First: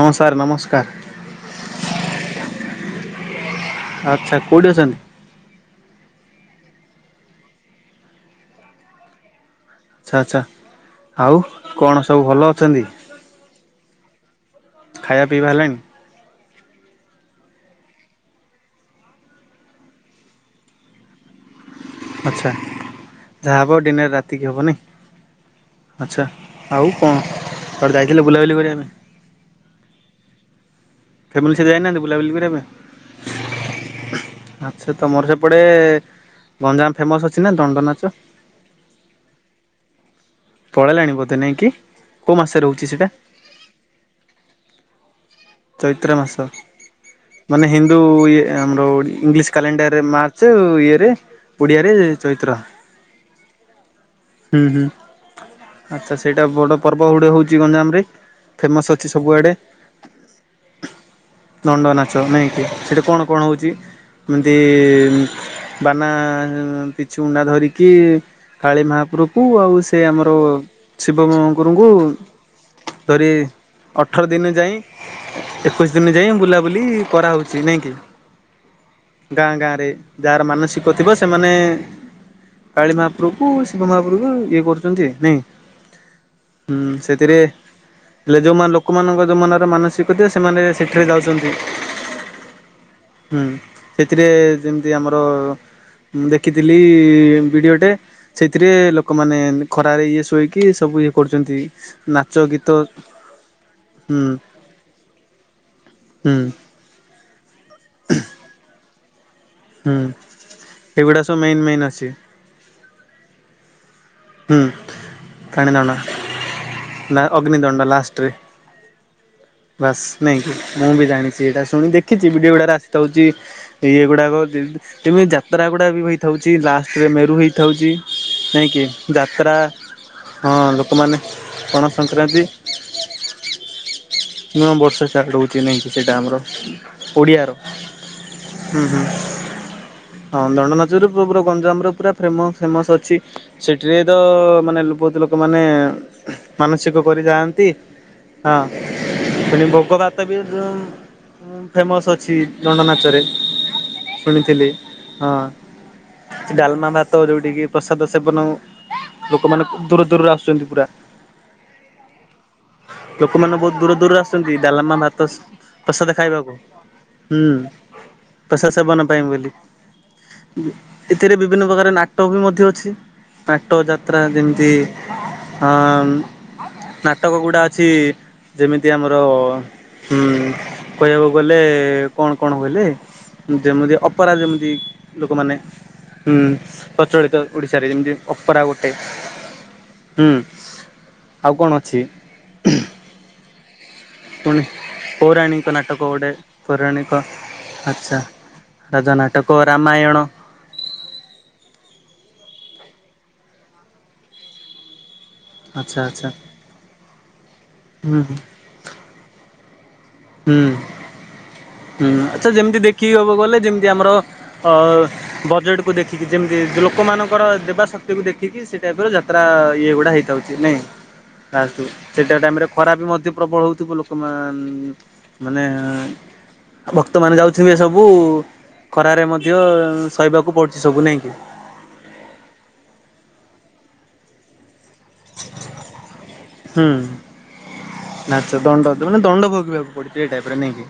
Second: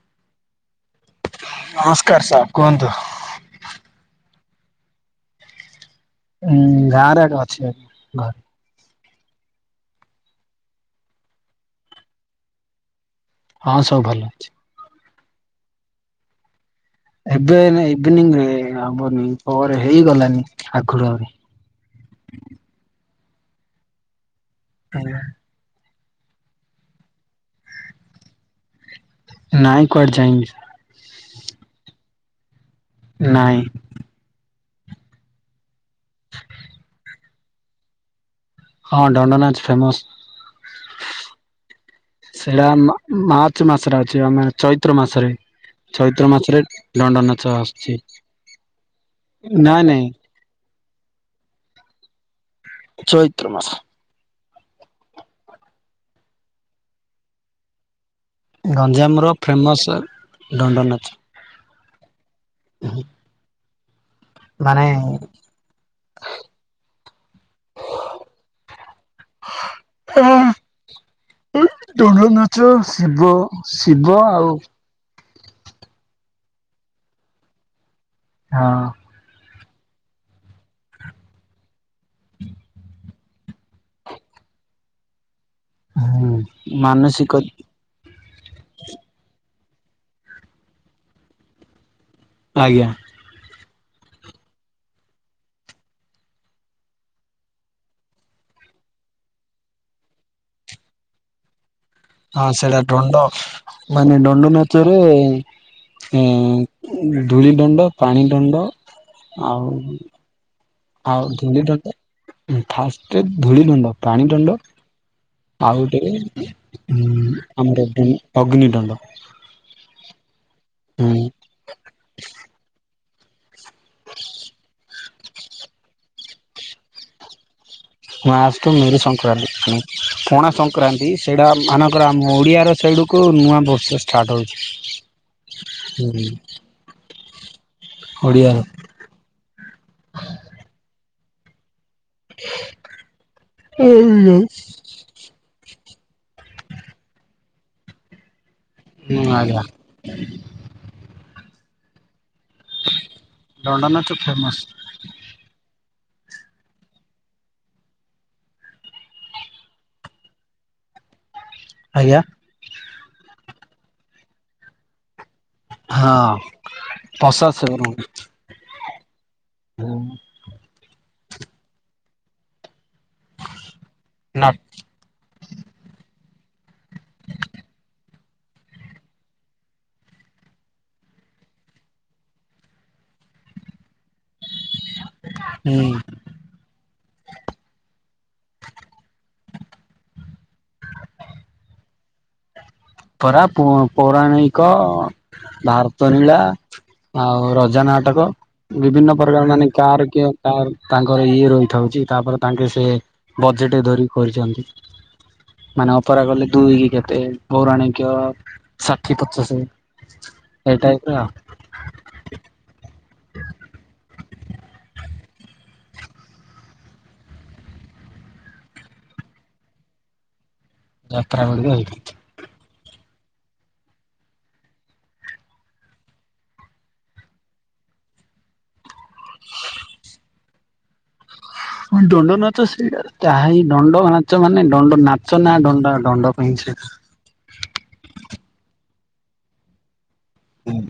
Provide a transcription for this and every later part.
ହଁ ସାର୍ ନମସ୍କାର। ନମସ୍କାର ସାର କୁହନ୍ତୁ। ଆଚ୍ଛା କୋଉଠି ଅଛନ୍ତି? ହୁଁ ଗାଁରେ ଆଗ ଅଛି ଆ ଘରେ। ଆଚ୍ଛା ଆଚ୍ଛା, ଆଉ କଣ ସବୁ ଭଲ ଅଛନ୍ତି? ହଁ ସବୁ ଭଲ ଅଛି। ଖାଇବା ପିଇବା ହେଲାଣି? ଏବେ ଏୟିନେ, ଇଭିନିଂ ରେ ହବନି, ପରେ ହେଇଗଲାନି ଆଗରୁ ଆହୁରି। ଆଚ୍ଛା, ଯାହା ହବ ଆଉ ଡିିନେରେ ରାତିକି ହବନି ନାଇଁ। ହୁଁ। ଆଚ୍ଛା, ଆଉ କଣ କୁଆଡେ ଯାଇଥିଲେ ବୁଲାବୁଲି କରିବା ପାଇଁ। ନାଇଁ କୁଆଡେ ଯାଇଁନି। ଫ୍ୟାମିଲୀ ସହିତ ଯାଇନାହାନ୍ତି ବୁଲାବୁଲିି କରିବା ପାଇଁ? ନାଇଁ। ଆଚ୍ଛା ତମର ସେପଟେ, ଗଞ୍ଜାମ ଫେମସ ଅଛି ନା ଦଣ୍ଡ ନାଚ? ହଁ ଦଣ୍ଡ ନାଚ ଫେମସ ପଳେଇଲାଣି ବୋଧେ ନାଇଁ କିି, କଉ ମାସରେ ରହୁଛି ସେଇଟା? ପାଞ୍ଚ ମାସଟ ଅଛି ଆମେ ଚୈତ୍ର ମାସରେ। ଚୈତ୍ର ମାସ, ମାସରେ ଦଣ୍ଡ ନାଚ ମାନେ ଆସୁଛି ହିନ୍ଦୁ ଇଏ ଆମର ଇଂଲିଶ ନାଇଁ କ୍ୟାଲେଣ୍ଡରରେ ନାଇଁ ମାର୍ଚ ସେ ଇଏରେ ଓଡ଼ିଆରେ ଚୈତ୍ର। ଚୈତ୍ର ମାସ। ହୁଁ ହୁଁ ଆଚ୍ଛା ସେଇଟା ବଡ ପର୍ବ ହୁଡ ହଉଛି ଗଞ୍ଜାମ ରେ। ଫେମସ୍ ଅଛି ଗଞ୍ଜାମର ସବୁଆଡ଼େ ଫେମସ୍ ଦଣ୍ଡ ନାଚ। ଦଣ୍ଡ ନାଚ ନାଇଁକି, ସେଇଠା କଣ କଣ ହଉଛି? ଏମିତି ମାନେ ବାନା, ପିଛୁ ଉଣ୍ଡା ଧରିକି କାଳି ମହାପୁର କୁ, ଆଉ ସେ ଆମର ଶିବ ମ ଗରୁଙ୍କୁ ଦଣ୍ଡ ନାଚ ଶିବ ଧରି, ଶିବ ଅଠର ଆଉ ଦିନ ଯାଇଁ ଏକୋଇଶି ଦିନ ଯାଏଁ, ବୁଲାବୁଲି କରାହଉଛି ନାଇଁ କି? ହଁ। ଗାଁ ଗାଁରେ, ଯାହାର ମାନସିକ ଥିବ ସେମାନେ କାଳୀ ମହାପ୍ରଭୁକୁ, ଶିବ ମହାପ୍ରଭୁକୁ, ଇଏ କରୁଛନ୍ତି ନାଇଁ? ହୁଁ ହୁଁ, ମାନସିକ ସେଥିରେ, ହେଲେ ଯୋଉମାନେ ଲୋକମାନଙ୍କର ଯୋଉ ମନରେ ମାନସିକ ଦେଖୁଥିବେ, ସେମାନେ ସେଠେରେ ଯାଉଚନ୍ତି। ଆଜ୍ଞା। ହୁଁ, ସେଥିରେ ଯେମିତି ଆମର ମୁଁ ଦେଖିଥିଲି ଭିଡ଼ିଓଟେ। ସେଥିରେ ଲୋକମାନେ ଖରାରେ ଇଏ ଶୋଇକି, ସବୁ ଇଏ କରୁଚନ୍ତି। ହଁ, ସେଇଟା ଡଣ୍ଡ, ମାନେ ହୁଁ ଡଣ୍ଡ ନାଚରେ ହୁଁ ଧୂଳି ଦଣ୍ଡ, ପାଣି ଦଣ୍ଡ, ଆଉ ହୁଁ ଏଗୁଡା ଆଉ ସବୁ ମେନ୍ ଧୂଳି ମେନ୍ ଦଣ୍ଡ, ଅଛି। ଫାଷ୍ଟରେ ଧୂଳି ଦଣ୍ଡ, ପାଣୀ ଦଣ୍ଡ। ହୁଁ ଆଉ ପାଣିଦଣ୍ଡ ଗୋଟେ ଉ ଆମର ଅଗ୍ନି ଦଣ୍ଡ। ବାସ ନାଇଁକି, ମୁଁ ବି ହୁଁ ଜାଣିଛି ଏଇଟା, ଶୁଣି ଦେଖିଛି ବିଡିଓ ଗୁଡା ରାସିତା ହଉଛି। ଇଏ ଗୁଡାକ ତମିତି ଯାତ୍ରା ଗୁଡା ବି ହେଇଥାଉଛି, ଲାଷ୍ଟ ରେ ମେରୁ ହେଇ ଥାଉଛି, ମହାରାଷ୍ଟ୍ର ନାହିଁକି ମେରୁ ପଣା ସଂକ୍ରାନ୍ତି, ସେଇଟା ପଣା ମାନଙ୍କର ଆମ ସଂକ୍ରାନ୍ତି ଓଡ଼ିଆର ସାଇଡ଼କୁ ନୂଆ ବର୍ଷେଷ୍ଟ। ମିନିମମ୍ ବର୍ଷ ଚାର୍ଟଉଛି ନହିଁକି ସେଇଟା ହଉଛି ଆମର, ଓଡ଼ିଆର ଓଡ଼ିଆ ହୁଁ ହୁଁ, ହଁ ଦଣ୍ଡ ନାଚରୁ ପୁଅ ଗଞ୍ଜାମର ପୁରା ଫେମ ଫେମସ୍ ଅଛି, ସେଠିରେ ତ ମାନେ ବହୁତ ଲୋକ ଲୋକମାନେ ମାନସିକ କରି ଯାଆନ୍ତି, ହଁ। ଆଜ୍ଞା ସେଠି ଗୋଗ ଭାତ ବି, ଫେମସ୍ ଅଛି। ଦଣ୍ଡ ନାଚରେ, ଦଣ୍ଡ ନାଚ ଫେମସ ଶୁଣିଥିଲି ହଁ। ଡାଲମା ଭାତ, ଯୋଉଠିକି ପ୍ରସାଦ ସେବନ ଲୋକମାନେ, ଦୂର ଦୂରରୁ ଆସୁଛନ୍ତି ପୁରା। ଆଜ୍ଞା। ଲୋକମାନେ ବହୁତ ଦୂର ଦୂରରୁ ଆସୁଛନ୍ତି, ଡାଲମା ଭାତସ ପ୍ରସାଦ ହଁ ଖାଇବାକୁ, ପ୍ରସାଦ ହୁଁ। ସେବନ ପ୍ରସାଦ ସେବନ ପାଇଁ ବୋଲି, ଏଥିରେ ବିଭିନ୍ନ ପ୍ରକାର ନାଟକ ବି ମଧ୍ୟ ଅଛି। ନାଟୋ ଯାତ୍ରା ନା ଯେମିତି, ଅ ନାଟକ ଗୁଡା ଅଛି ଯେମିତି ଆମର ହୁଁ, କହିବାକୁ ଗଲେ କଣ କଣ ବୋଇଲେ ଯେମିତି ଅପେରା ଯେମିତି, ଲୋକମାନେ ହୁଁ ହୁଁ, ପ୍ରଚଳିତ ଓଡିଶାରେ ଯେମିତି, ଅପରା ଗୋଟେ ହୁଁ, ଆଉ କଣ ଅଛି? କରା ପୁଅଁ ପୁଣି ପୌରାଣିକ, ପୌରାଣିକ ନାଟକ ଭାରତ ଗୋଟେ ଲୀଳା ପୌରାଣିକ ଆଉ ରଜା ଆଚ୍ଛା ନାଟକ ରାଜା ବିଭିନ୍ନ ପ୍ରକାର ନାଟକ ମାନେ କାର ରାମାୟଣ କିଏ କା ତାଙ୍କର ଇଏ ରହିଥାଉଛି, ତାପରେ ତାଙ୍କେ ସେ ବଜେଟ ଧରିି କରିଚନ୍ତି। ମାନେ ଆଚ୍ଛା ଅପରା ଆଚ୍ଛା ଗଲେ ଦୁଇ କି କେତେ ପୌରାଣିକ ହୁଁ ଷାଠି ପଚାଶେ ହୁଁ ହୁଁ ଆଚ୍ଛା ଯେମିତି ଦେଖିକି ହବ ଗଲେ ଯେମିତି ଆମର ଅ ବଜେଟ କୁ ଦେଖିକି ଯେମିତି ଲୋକମାନଙ୍କର ଦେବା ଶକ୍ତିକୁ ଦେଖିକି ସେ ଟାଇପ ର ଜ ତ୍ରା ଇଏ ଗୁଡ଼ା ହେଇଥାଉଛି ନାଇଁ? ଯାତ୍ରା ଗୁଡିକ ଆଲୁ ହେଇଥାଏ ସେଟା ଟାଇମରେ ଖରା ବି ମଧ୍ୟ ପ୍ରବଳ ହଉଥିବ ଲୋକମାନ ମାନେ ଭକ୍ତମାନେ ଯାଉଥିବେ ସବୁ। ଖରାରେ ମଧ୍ୟ ସହିବାକୁ ପଡ଼ୁଛି ସବୁ ନାଇଁକି। ଦଣ୍ଡ ନାଚ ସେଇଆ ତାହା ହିଁ ଦଣ୍ଡ ନାଚ ମାନେ ଦଣ୍ଡ ନାଚ ନା ଦଣ୍ଡ ଦଣ୍ଡ ପାଇଁ ସେ ହୁଁ ନାଚ ଦଣ୍ଡ ମାନେ ଦଣ୍ଡ ଭୋଗିବା ଗୋଟିଏ ଟାଇପ୍ ର ନାଇଁକି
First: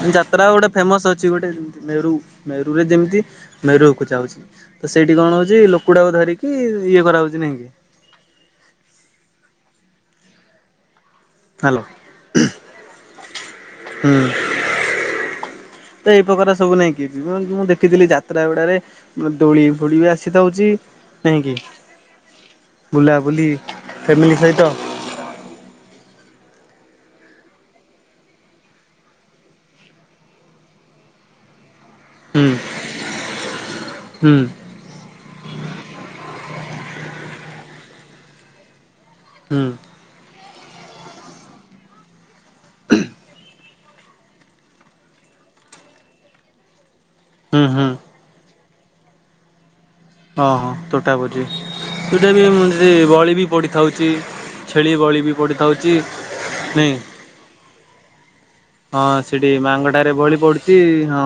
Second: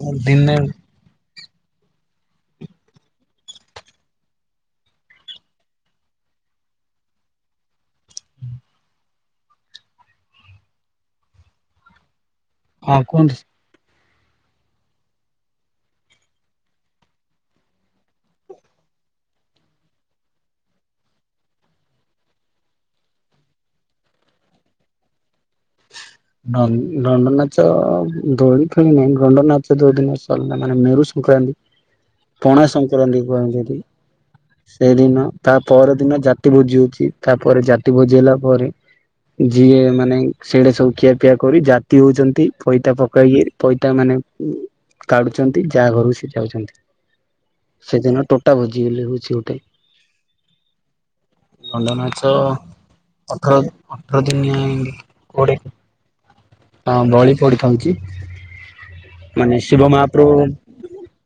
ହୁଁ ଯାତ୍ରା ଗୋଟେ ଫେମସ୍ ଅଛି। ଛି ଗୋଟେ ମେରୁ ମେରୁ ରେ ଯେମିତି ମେରୁଅକୁ ଯାଉଚି। ତ ସେଇଠି କଣ ହଉଛି ଲୋକଟାକୁ ଧରିକି ଇଏ କରାହଉଛି ନାଇଁକି? ହ୍ୟାଲୋ। ହଁଗକଙ୍ଗସ୍ ହୁଁ। ତ ଏଇ ପ୍ରକାର ସବୁ ନାଇଁ କି ଦୂରରୁ ମୁଁ ଦେଖିଥିଲି ଯାତ୍ରା ଗୁଡ଼ାରେ। ଦୋଳି ଫୋଳି ବି ଆସିଥାଉଛି ନାଇଁ କି? ବୁଲାବୁଲି ଫ୍ୟାମିଲି ସହିତ। ହଁ ଦନ୍ ଦଣ୍ଡ ନାଚ ଦୋଳି ଖେଳି ନାହିଁ ଦଣ୍ଡ ନାଚ ଯୋଉ ଦିନ ସରିଲା ମାନେ ମେରୁ ସଂକ୍ରାନ୍ ହଁ ପଣା ସଂକ୍ରାନ୍ତି କୁହନ୍ତି ସେଠି। ହୁଁ ସେଇଦିନ ତାପର ଦିନ ଜାତି ଭୋଜି ହଉଛି ତାପରେ ଜାତି ଭୋଜି ହେଲା ପରେ ହୁଁ ଯିଏ ମାନେ ସେଣ୍ଡେ ସବୁ ଖିଆ ପିଆ କରି ଜାତି ହଉଛନ୍ତି ପଇତା ପକା ଇଏ। ପଇତା ମାନେ କାଢ଼ୁଛନ୍ତି ଯାହା ଘରୁ ସେ ଯାଉଛନ୍ତି ହୁଁ ହୁଁ ସେଦିନ ଭୋଜି ବୋଲି ହଉଚି ଗୋଟେ। ହଁ ହଁ ତୋଟା ଭୋଜି ଦଣ୍ଡ ନାଚ ସେଇଟା ବି ମୁ ଯି ବଳି ବି ଅଠର ପଡ଼ିଥାଉଚି। ଅଠର ଦିନିଆ ଛେଳି ବଳି ବି କୋଡେ ପଡ଼ିଥାଉଚି। ନାଇଁ ବଳି ପଡିଥାଉଛି ହଁ ସେଠି ମାନେ ଶିବ ମାଙ୍କ ଠାରେ ମହାପ୍ରଭୁ ବଳି ପଡ଼ୁ ଚି ହଁ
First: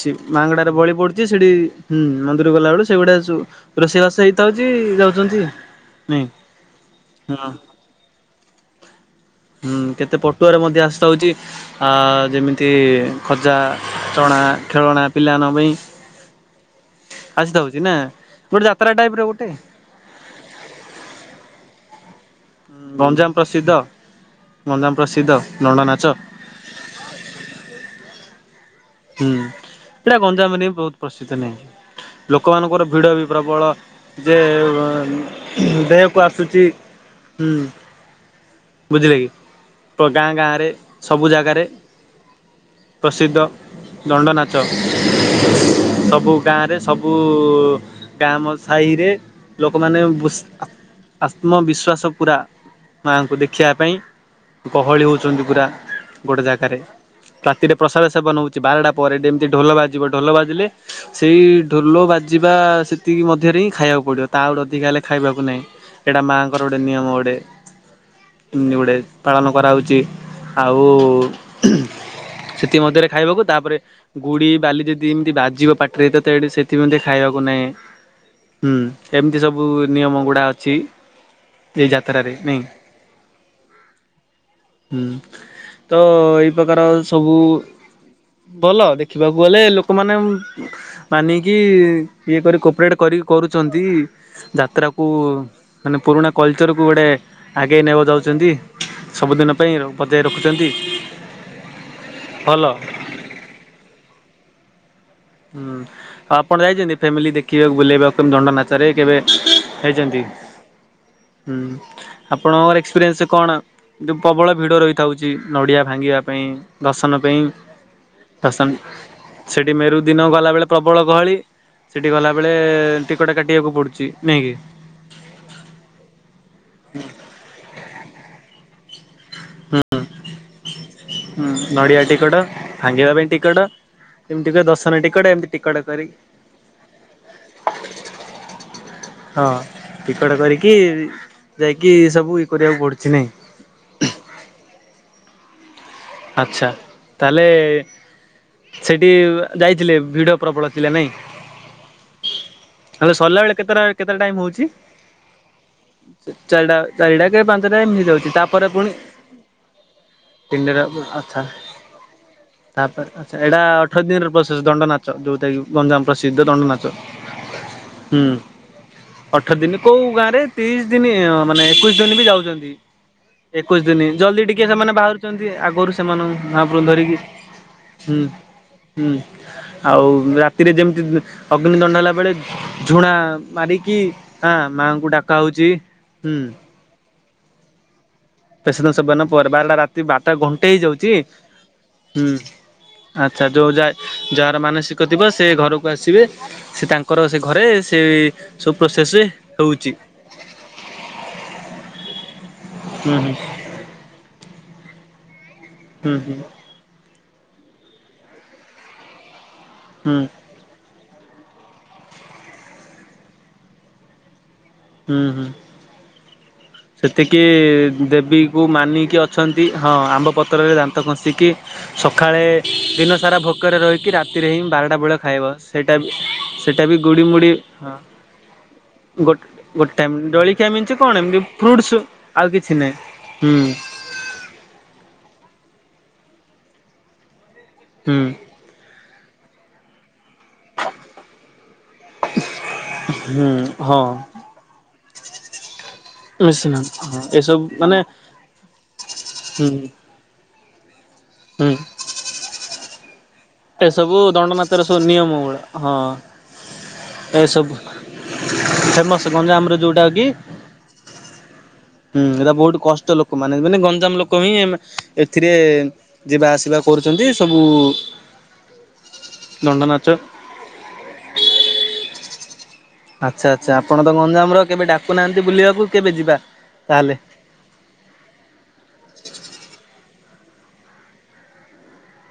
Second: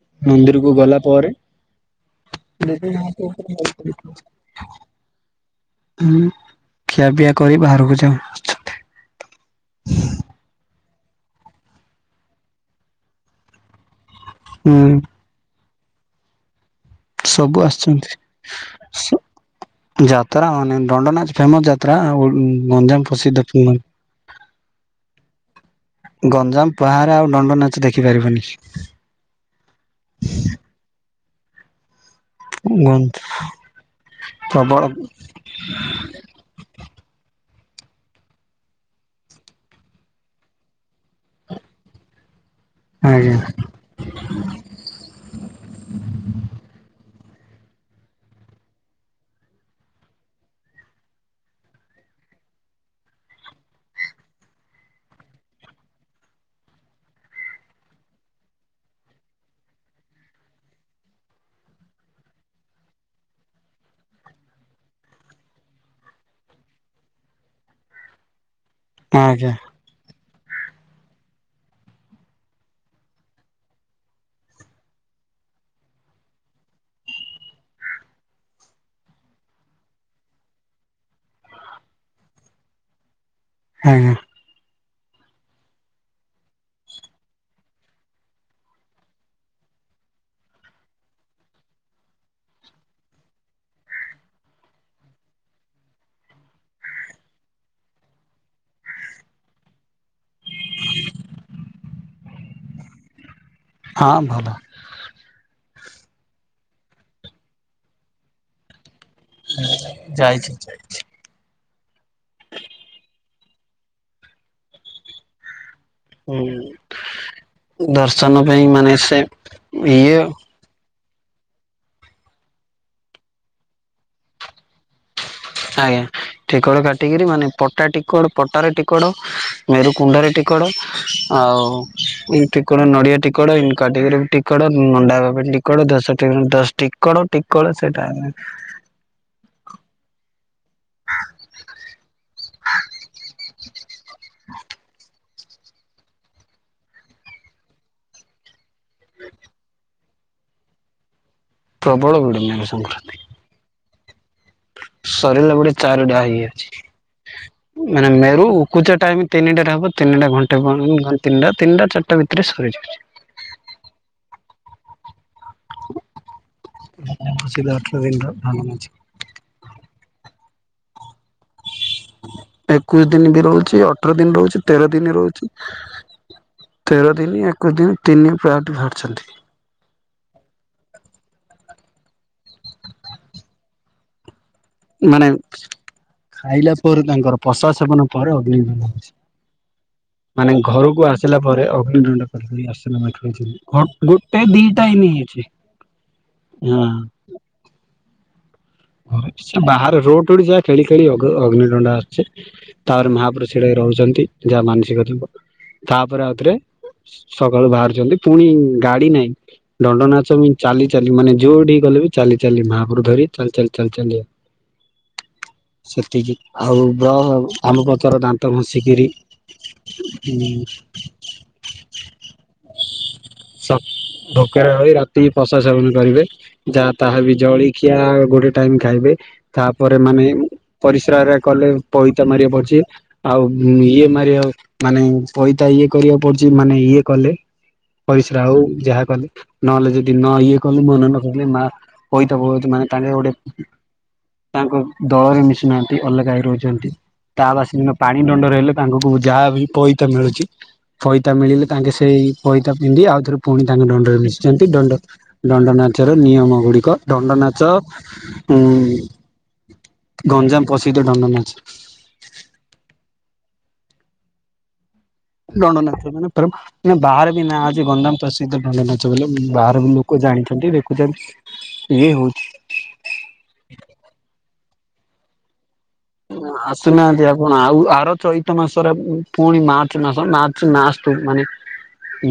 ସି ମାଙ୍କ ମନ୍ଦିରକୁ ଠାରେ ବଳି ଗଲା ପଡ଼ୁଛି ପରେ ସେଠି ହୁଁ ମନ୍ଦିର ହୁଁ ଗଲାବେଳେ ସେଗୁଡ଼ା ସୁ ରୋଷେଇବାସ ହେଇଥାଉଛି ଯାଉଚନ୍ତି। ହୁଁ ଖିଆପିଆ କରି ବାହାରକୁ ଯାଅ। ହୁଁ କେତେ ପଟୁଆରେ ମଧ୍ୟ ଆସିଥା ହେଉଛି ଆ ଯେମିତି ଖଜା ଚଣା ହୁଁ ଖେଳଣା ପିଲା ମାନଙ୍କ ପାଇଁ। ସବୁ ଆସିଥାଉଛି ନା ଆସିଚନ୍ତି ଗୋଟେ ଯାତ୍ରା ଟାଇପ ସ ର ଗୋଟେ। ଯାତ୍ରା ମାନେ ଦଣ୍ଡନାଚ୍ ଫେମସ୍ ଯାତ୍ରା ଗଞ୍ଜାମ ପ୍ରସିଦ୍ଧ [unintelligible] ଗଞ୍ଜାମ ପ୍ରସିଦ୍ଧ ନଣ୍ଡ ନାଚ। ଗଞ୍ଜାମ ପାରେ ଆଉ ଦଣ୍ଡ ନାଚ ଦେଖିପାରିବୁନି। ହୁଁ ଏଇଟା ଗଞ୍ଜାମରେ ବି ବହୁତ ପ୍ରସିଦ୍ଧ ନାଇଁ କି? ଲୋକମାନଙ୍କର ଭିଡ଼ ବି ପ୍ରବଳ ଯେ ପ୍ରବଳ ଦେହକୁ ଆସୁଛି ହୁଁ। ବୁଝିଲେ କି ତ ଗାଁ ଗାଁରେ ସବୁ ଜାଗାରେ ଆଜ୍ଞା ପ୍ରସିଦ୍ଧ। ଦଣ୍ଡ ନାଚ ସବୁ ଗାଁରେ ସବୁ ଗାମ ସାହିରେ ଲୋକମାନେ ଉପସ୍ ଆତ୍ମବିଶ୍ଵାସ ପୁରା। ମାଆଙ୍କୁ ଦେଖିବା ପାଇଁ। ଗହଳି ହୋଉଛନ୍ତି ପୁରା ଗୋଟେ ଜାଗାରେ ରାତିରେ ପ୍ରସାଦ ସେବନ ହୋଉ ବାରଟା ପରେ ଏମିତି ଢୋଲ ବାଜିବ ଢୋଲ ବାଜିଲେ ସେଇ ଢୋଲ ବାଜିବା ସେତିକି ମଧ୍ୟରେ ହିଁ ଖାଇବାକୁ ପଡିବ ତା ଗଡ ଅଧିକା ହେଲେ ଖାଇବାକୁ ନାହିଁ। ଏଇଟା ମାଆଙ୍କର ଗୋଟେ ନିୟମ ଗୋଟେ ପାଳନ ଆଜ୍ଞା କରାହୋଉଛି ଆଉ ସେଥିମଧ୍ୟରେ ଖାଇବାକୁ ତାପରେ ଗୁଡି ବାଲି ଯଦି ଏମିତି ବାଜିବ ପାଟିରେ ତତେ ହେଠି ସେଥି ମଧ୍ୟ ଖାଇବାକୁ ନାହିଁ। ହୁଁ ଏମିତି ସବୁ ନିୟମ ଗୁଡା ଅଛି। ଏ ଯାତ୍ରାରେ ନାଇଁ ଆଜ୍ଞା। ହୁଁ ତ ଏଇ ପ୍ରକାର ସବୁ ଭଲ ଦେଖିବାକୁ ଗଲେ ଲୋକମାନେ ମାନିକି ଇଏ କରି କୋପରେଟ୍ କରି କରୁଛନ୍ତି ଯାତ୍ରାକୁ ମାନେ ପୁରୁଣା କଲଚରକୁ ଗୋଟେ ଆଗେଇ ନେବା ଯାଉଛନ୍ତି ସବୁଦିନ ପାଇଁ ଆଉ। ବଜାୟ ରଖୁଛନ୍ତି ଭଲ। ହଁ ଭଲ। ହୁଁ ଆଉ ଆପଣ ଯାଇଛନ୍ତି ଫ୍ୟାମିଲି ଦେଖିବାକୁ ବୁଲେଇବା କେମିତି ଦଣ୍ଡ ନାଚରେ କେବେ? ହେଇଛନ୍ତି। ଯାଇଛି ହୁଁ ଆପଣଙ୍କର ଏକ୍ସପିରିଏନ୍ସ କଣ ଯଉ ପ୍ରବଳ ଭିଡ ରହିଛି? ଉଥାହୋଉଛି ନଡ଼ିଆ ଭାଙ୍ଗିବା ପାଇଁ ଦର୍ଶନ ପାଇଁ। ଦର୍ଶନ ପାଇଁ ତାସନ୍ ମାନେ ସେ ସେଠି ଇଏ ମେରୁଦ୍ଦିନ ଗଲା। ଗଲା ବେଳେ ପ୍ରବଳ ଗହଳି ସେଠି ଗଲାବେଳେ ଟିକଟ କାଟିବାକୁ ପଡୁଛି ନାଇଁ କି। ଆଜ୍ଞା ଟିକଟ କାଟିକିରି ମାନେ ପଟା ଟିକଟ ପଟାରେ ଟିକଟ। ହୁଁ ମେରୁ କୁଣ୍ଡାରେ ଟିକଟ ଆଉ ନଡିଆ ଟିକଟ ଏ ଟିକଟ ଭାଙ୍ଗିବା ନଡ଼ିଆ ପାଇଁ ଟିକଟ ଏନ୍ତି କାଟିକିରି। ଏମିତି କ ଟିକଟ ଦର୍ଶନ ନଣ୍ଡା ଟିକଟ ଏମିତି ଭବେ ଟିକଟ ଦଶ କରିକି ଦଶ୍ ଟିକଟ ଟିକଡ଼ ସେଟା ହଁ ଟିକଟ କରିକି ଯାଇକି ସବୁ ଇଏ କରିବାକୁ ପଡୁଛି ନାଇଁ। ଆଛା ତାହେଲେ ସେଠି ଯାଇଥିଲେ ଭିଡ ପ୍ରବଳ ଥିଲା ନାଇଁ। ପ୍ରବଳ ଭିଡ ମେରୁ ନହେଲେ ସରିଲାବେଳେ କେତେଟା କେତେଟା ଟାଇମ୍ ହୋଉଚି? ସରିଲାବେଳେ ଚାରିଟା ଚାରିଟା କି ପାଞ୍ଚଟା ହେଇଯାଉଛି। ଏମିତି ମାନେ ଯାଉଛି ମେରୁ ତାପରେ ପୁଣି ଉପକୁଚା ଟାଇମ ତିନିଟାରେ ହେବ ତିନଟା ଘଣ୍ଟେ ତିନିଟା ଘଣ୍ ତିିଟା ତିନିଟା ଚାରିଟା ଭିତରେ ସରିଯାଉଛି। ଆଛା ଏଇଟା ଅଠର ଦିନ ର ପ୍ରୋସେସ ଦଣ୍ଡ ନାଚ ଯୋଉଟା କି ଗଞ୍ଜାମ। ପ୍ରସିଦ୍ଧ ଦଣ୍ଡନାଚ ଅଠର ଦିନର ହୁଁ। ଭାବନା ଅଛି ଅଠର ଦିନ କୋଉ ଗାଁ ରେ ତିରିଶ ଦିନି ମାନେ ଏକୋଇଶି ଦିନ ବି ଯାଉଛନ୍ତି। ଏକୋଇଶି ଦିନ ବି ରହୁଛି ଏକୋଇଶ ଦିନି ଅଠର ଦିନ ଜଲଦି ରହୁଛି ଟିକେ ତେର ସେମାନେ ଦିନ ରହୁଛି ବାହାରୁଛନ୍ତି ଆଗରୁ ସେମାନଙ୍କୁ ମାହାପୁରୁଙ୍କୁ ତେର ଧରିକି ଦିନ ଏକୋଇଶି ଦିନ ହୁଁ ତିନି ପ୍ରାୟଟି ହୁଁ। ବାହାରିଛନ୍ତି ଆଉ ରାତିରେ ଯେମିତି ଅଗ୍ନି ଦଣ୍ଡ ହେଲା ବେଳେ ଝୁଣା ମାରିକି ହାଁ ମାଆଙ୍କୁ ଡାକା ହଉଚି ହୁଁ। ଭୋରୁ ତାଙ୍କର ପ୍ରଶାଦ ସେବନ ପରେ ପ୍ରସାଦ ଅଗ୍ନି ସେବନ ପରେ ବାରଟା ରାତି ବାରଟା ମାନେ ଘଣ୍ଟେ ଘରକୁ ହେଇଯାଉଛି ଆସିଲା ପରେ ଅଗ୍ନିଦଣ୍ଡ ହୁଁ। କରିଦେଇ ଆସିଲା ପାଖରେ ଆଚ୍ଛା ଯୋଉ ଯା ଗୋଟେ ଯାହାର ଦିଟା ମାନସିକ ହିଁ ଥିବ ହେଇଛି ସେ ଘରକୁ ଆସିବେ। ସେ ହଁ। ତାଙ୍କର ସେ ଘରେ ସେ ସବୁ ପ୍ରୋସେସ ହଉଛି ବାହାରେ ରୋଡ ଯାଏ ଖେଳି ଖେଳି ଅଗ୍ ଅଗ୍ନି ଦଣ୍ଡା ଆସୁଚି ତାପରେ ହୁଁ ହୁଁ ମାହାପୁରୁ ସେଇଟା ରେ ରହୁଛନ୍ତି। ଯାହା ମାନସିକ ଥିବ ହୁଁ ତାପରେ ହୁଁ ଆଉଥରେ ସକାଳୁ ବାହାରୁଛନ୍ତି ପୁଣି ଗାଡି ନାହିଁ ଦଣ୍ଡ ହୁଁ ନାଚ ବି ଚାଲି ଚାଲି ମାନେ ଯୋଉଠିକି ଗଲେ ବି ଚାଲି ଚାଲି ମାହାପୁରୁ ଧରି ଚାଲି ଚାଲି ଚାଲି ଚାଲି ଯିବ। ହୁଁ ହୁଁ। ସେତିକି। ବ୍ର ସେତିକି ଆମ ପତର ଦାନ୍ତ ଦେବୀକୁ ଘଷିକିରି ମାନିକି ଅଛନ୍ତି ହଁ ଆମ୍ବ ପତ୍ରରେ ଦାନ୍ତ ଘସିକି ସକାଳେ ଦିନସାରା ସ ଭୋକରେ ରହିକି ରାତିରେ ହିଁ ଭୋକରେ ରହି ବାରଟା ବେଳେ ରାତି ଖାଇବ ପଶା ସେବନ ସେଇଟା କରିବେ ବି ସେଇଟା ଯାହା ତାହା ଗୁଡ଼ି ବି ମୁଡ଼ି ହଁ ଜଳିଖିଆ ଗୋଟେ ଟାଇମ୍ ଖାଇବେ ଗୋ ଗୋଟେ ତାପରେ ଟାଇମ୍ ମାନେ ଜଳିଖିଆ ମିନ୍ସ କଣ ପରିସ୍ରା ରା ଏମିତି କ ବେଳେ ଫ୍ରୁଟସ୍ ପଇତା ଆଉ ମାରିବା କିଛି ପଡ଼ୁଛି ନାହିଁ। ଆଉ ହୁଁ ଇଏ ମାରିବା ଆଉ। ମାନେ ପଇତା ଇଏ କରିବାକୁ ପଡୁଛି ମାନେ ଇଏ କଲେ ହୁଁ ପରିସ୍ରା ଆଉ ଯାହା କଲେ ନହେଲେ ଯଦି ନ ଇଏ କଲୁ ମନ ନପଡିଲେ ମା ପଇତା ବ ମାନେ କାନରେ ଗୋଟେ ହୁଁ ହଁ। ତାଙ୍କ ଦଳରେ ମିଶୁ ନାହାଁନ୍ତି ଅଲଗା ହେଇ ନିଶ୍ଚିନ୍ତ ରହୁଛନ୍ତି। ହଁ ତା ଏସବୁ ବାସିଦିନ ମାନେ ପାଣି ଦଣ୍ଡରେ ହେଲେ ତାଙ୍କଙ୍କୁ ଯାହା ବି ହୁଁ ପଇତା ମିଳୁଚି ପଇତା ମିଳିଲେ ହୁଁ ତାଙ୍କେ ସେଇ ପଇତା ପିନ୍ଧି ଆଉ ଥରେ ପୁଣି ତାଙ୍କ ଏସବୁ ଦଣ୍ଡରେ ମିଶୁଛନ୍ତି ଦଣ୍ଡନାଚର ସବୁ ଦଣ୍ଡ ନିୟମ ଗୁଡା ଦଣ୍ଡ ହଁ ନାଚର ନିୟମ ଗୁଡିକ ଦଣ୍ଡ ନାଚ ଏସବୁ ହୁଁ ଫେମସ ଗଞ୍ଜାମରେ ଯୋଉଟା କି ଗଞ୍ଜାମ ପ୍ରସିଦ୍ଧ ଦଣ୍ଡନାଚ। ହୁଁ ଏଇଟା ବହୁତ୍ କଷ୍ଟ ଲୋକ ମାନେ ମାନେ ଗଞ୍ଜାମ ଲୋକ ହିଁ ମ ଏଥିରେ ଦଣ୍ଡ ନାଚ ମାନେ ଯିବା ଆସିବା ମାନେ କରୁଛନ୍ତି ବାହାରେ ବି ନାଁ ସବୁ ଅଛି ଗଞ୍ଜାମ ପ୍ରସିଦ୍ଧ ଦଣ୍ଡ ନାଚ ବଲି ବାହାର ଦଣ୍ଡ ବି ନାଚ ଲୋକ ଜାଣିଛନ୍ତି ଦେଖୁଛନ୍ତି ଇଏ ହଉଛି। ଆଚ୍ଛା ଆଚ୍ଛା ଆପଣ ତ ଗଞ୍ଜାମ ର କେବେ ଡାକୁ ନାହାଁନ୍ତି ବୁଲିବାକୁ କେବେ ଯିବା ଆଁ ଆସୁ ତାହେଲେ ନାହାଁନ୍ତି ଆଉ କଣ ଆଉ ଆର ଚଇତ ମାସରେ ପୁଣି ମାର୍ଚ୍ଚ ମାସ ମାର୍ଚ୍ଚ ନାଷ୍ଟ କୁ ମାନେ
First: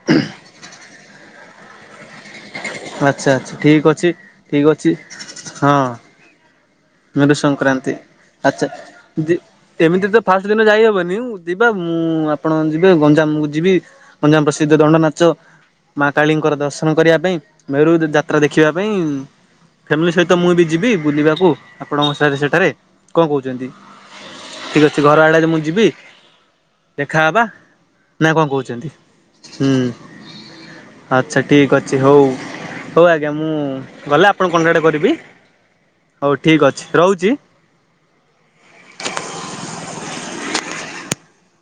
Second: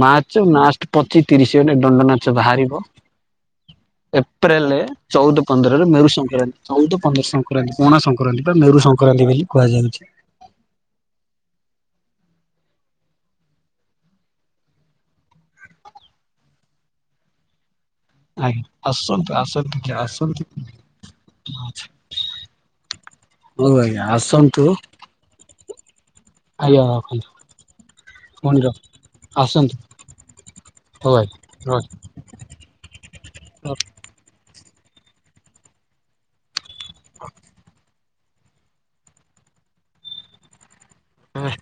ମାର୍ଚ୍ଚ ନାଷ୍ଟ ପଚିସି ତିରିଶ ଆଡ଼େ ଦଣ୍ଡ ନାଚ ବାହାରି ହବ ଆଚ୍ଛା ଆଚ୍ଛା ଠିକ ଅଛି ଠିକ ଏପ୍ରେଲେ ଅଛି ଚଉଦ ପନ୍ଦରରେ ହଁ ମେରୁ ସଂକ୍ରାନ୍ତି ଚଉଦ ପଣା ସଂକ୍ରାନ୍ତି ପଣା ସଂକ୍ରାନ୍ତି ବା ଆଚ୍ଛା ମେରୁ ସଂକ୍ରାନ୍ତି ଦି ବୋଲି ଏମିତି କୁହାଯାଉଛି। ତ ଫାଷ୍ଟ ଦିନ ଯାଇହବନି ଯିବା ମୁଁ ଆପଣ ଯିବେ ଗଞ୍ଜାମ ମୁଁ ଯିବି ଗଞ୍ଜାମ ପ୍ରସିଦ୍ଧ ଦଣ୍ଡ ନାଚ ମା କାଳୀଙ୍କର ଦର୍ଶନ କରିବା ପାଇଁ ମେରୁ ଯ ଯା ତ୍ରା ଆଜ୍ଞା ଦେଖିବା ପାଇଁ ଆସନ୍ତୁ ଆସନ୍ତୁ କି ଫ୍ୟାମିଲି ସହିତ ଆସନ୍ତୁ ମୁଁ ବି ଯିବି ବୁଲିବାକୁ ଆପଣଙ୍କ ସିଆଡ଼େ ସେଠାରେ କଣ କହୁଛନ୍ତି ହଉ ଆଜ୍ଞା ଆସନ୍ତୁ ଠିକ୍ ଅଛି ଘର ଆଡେ ଯେ ମୁଁ ଯିବି? ଆଜ୍ଞା ରଖନ୍ତୁ। ଦେଖାହବା ନା କଣ ପୁଣି ରଖ କହୁଛନ୍ତି ହୁଁ ଆସନ୍ତୁ ହଉ ଆଜ୍ଞା ଆଚ୍ଛା ଠିକ୍ ରହ ଅଛି ହଉ। ହଉ ଆଜ୍ଞା ମୁଁ ଗଲେ ଆପଣଙ୍କୁ କଣ୍ଟାକ୍ଟ କରିବି ହେଉ ଠିକ୍ ଅଛି ରହୁଛି। ହଁ।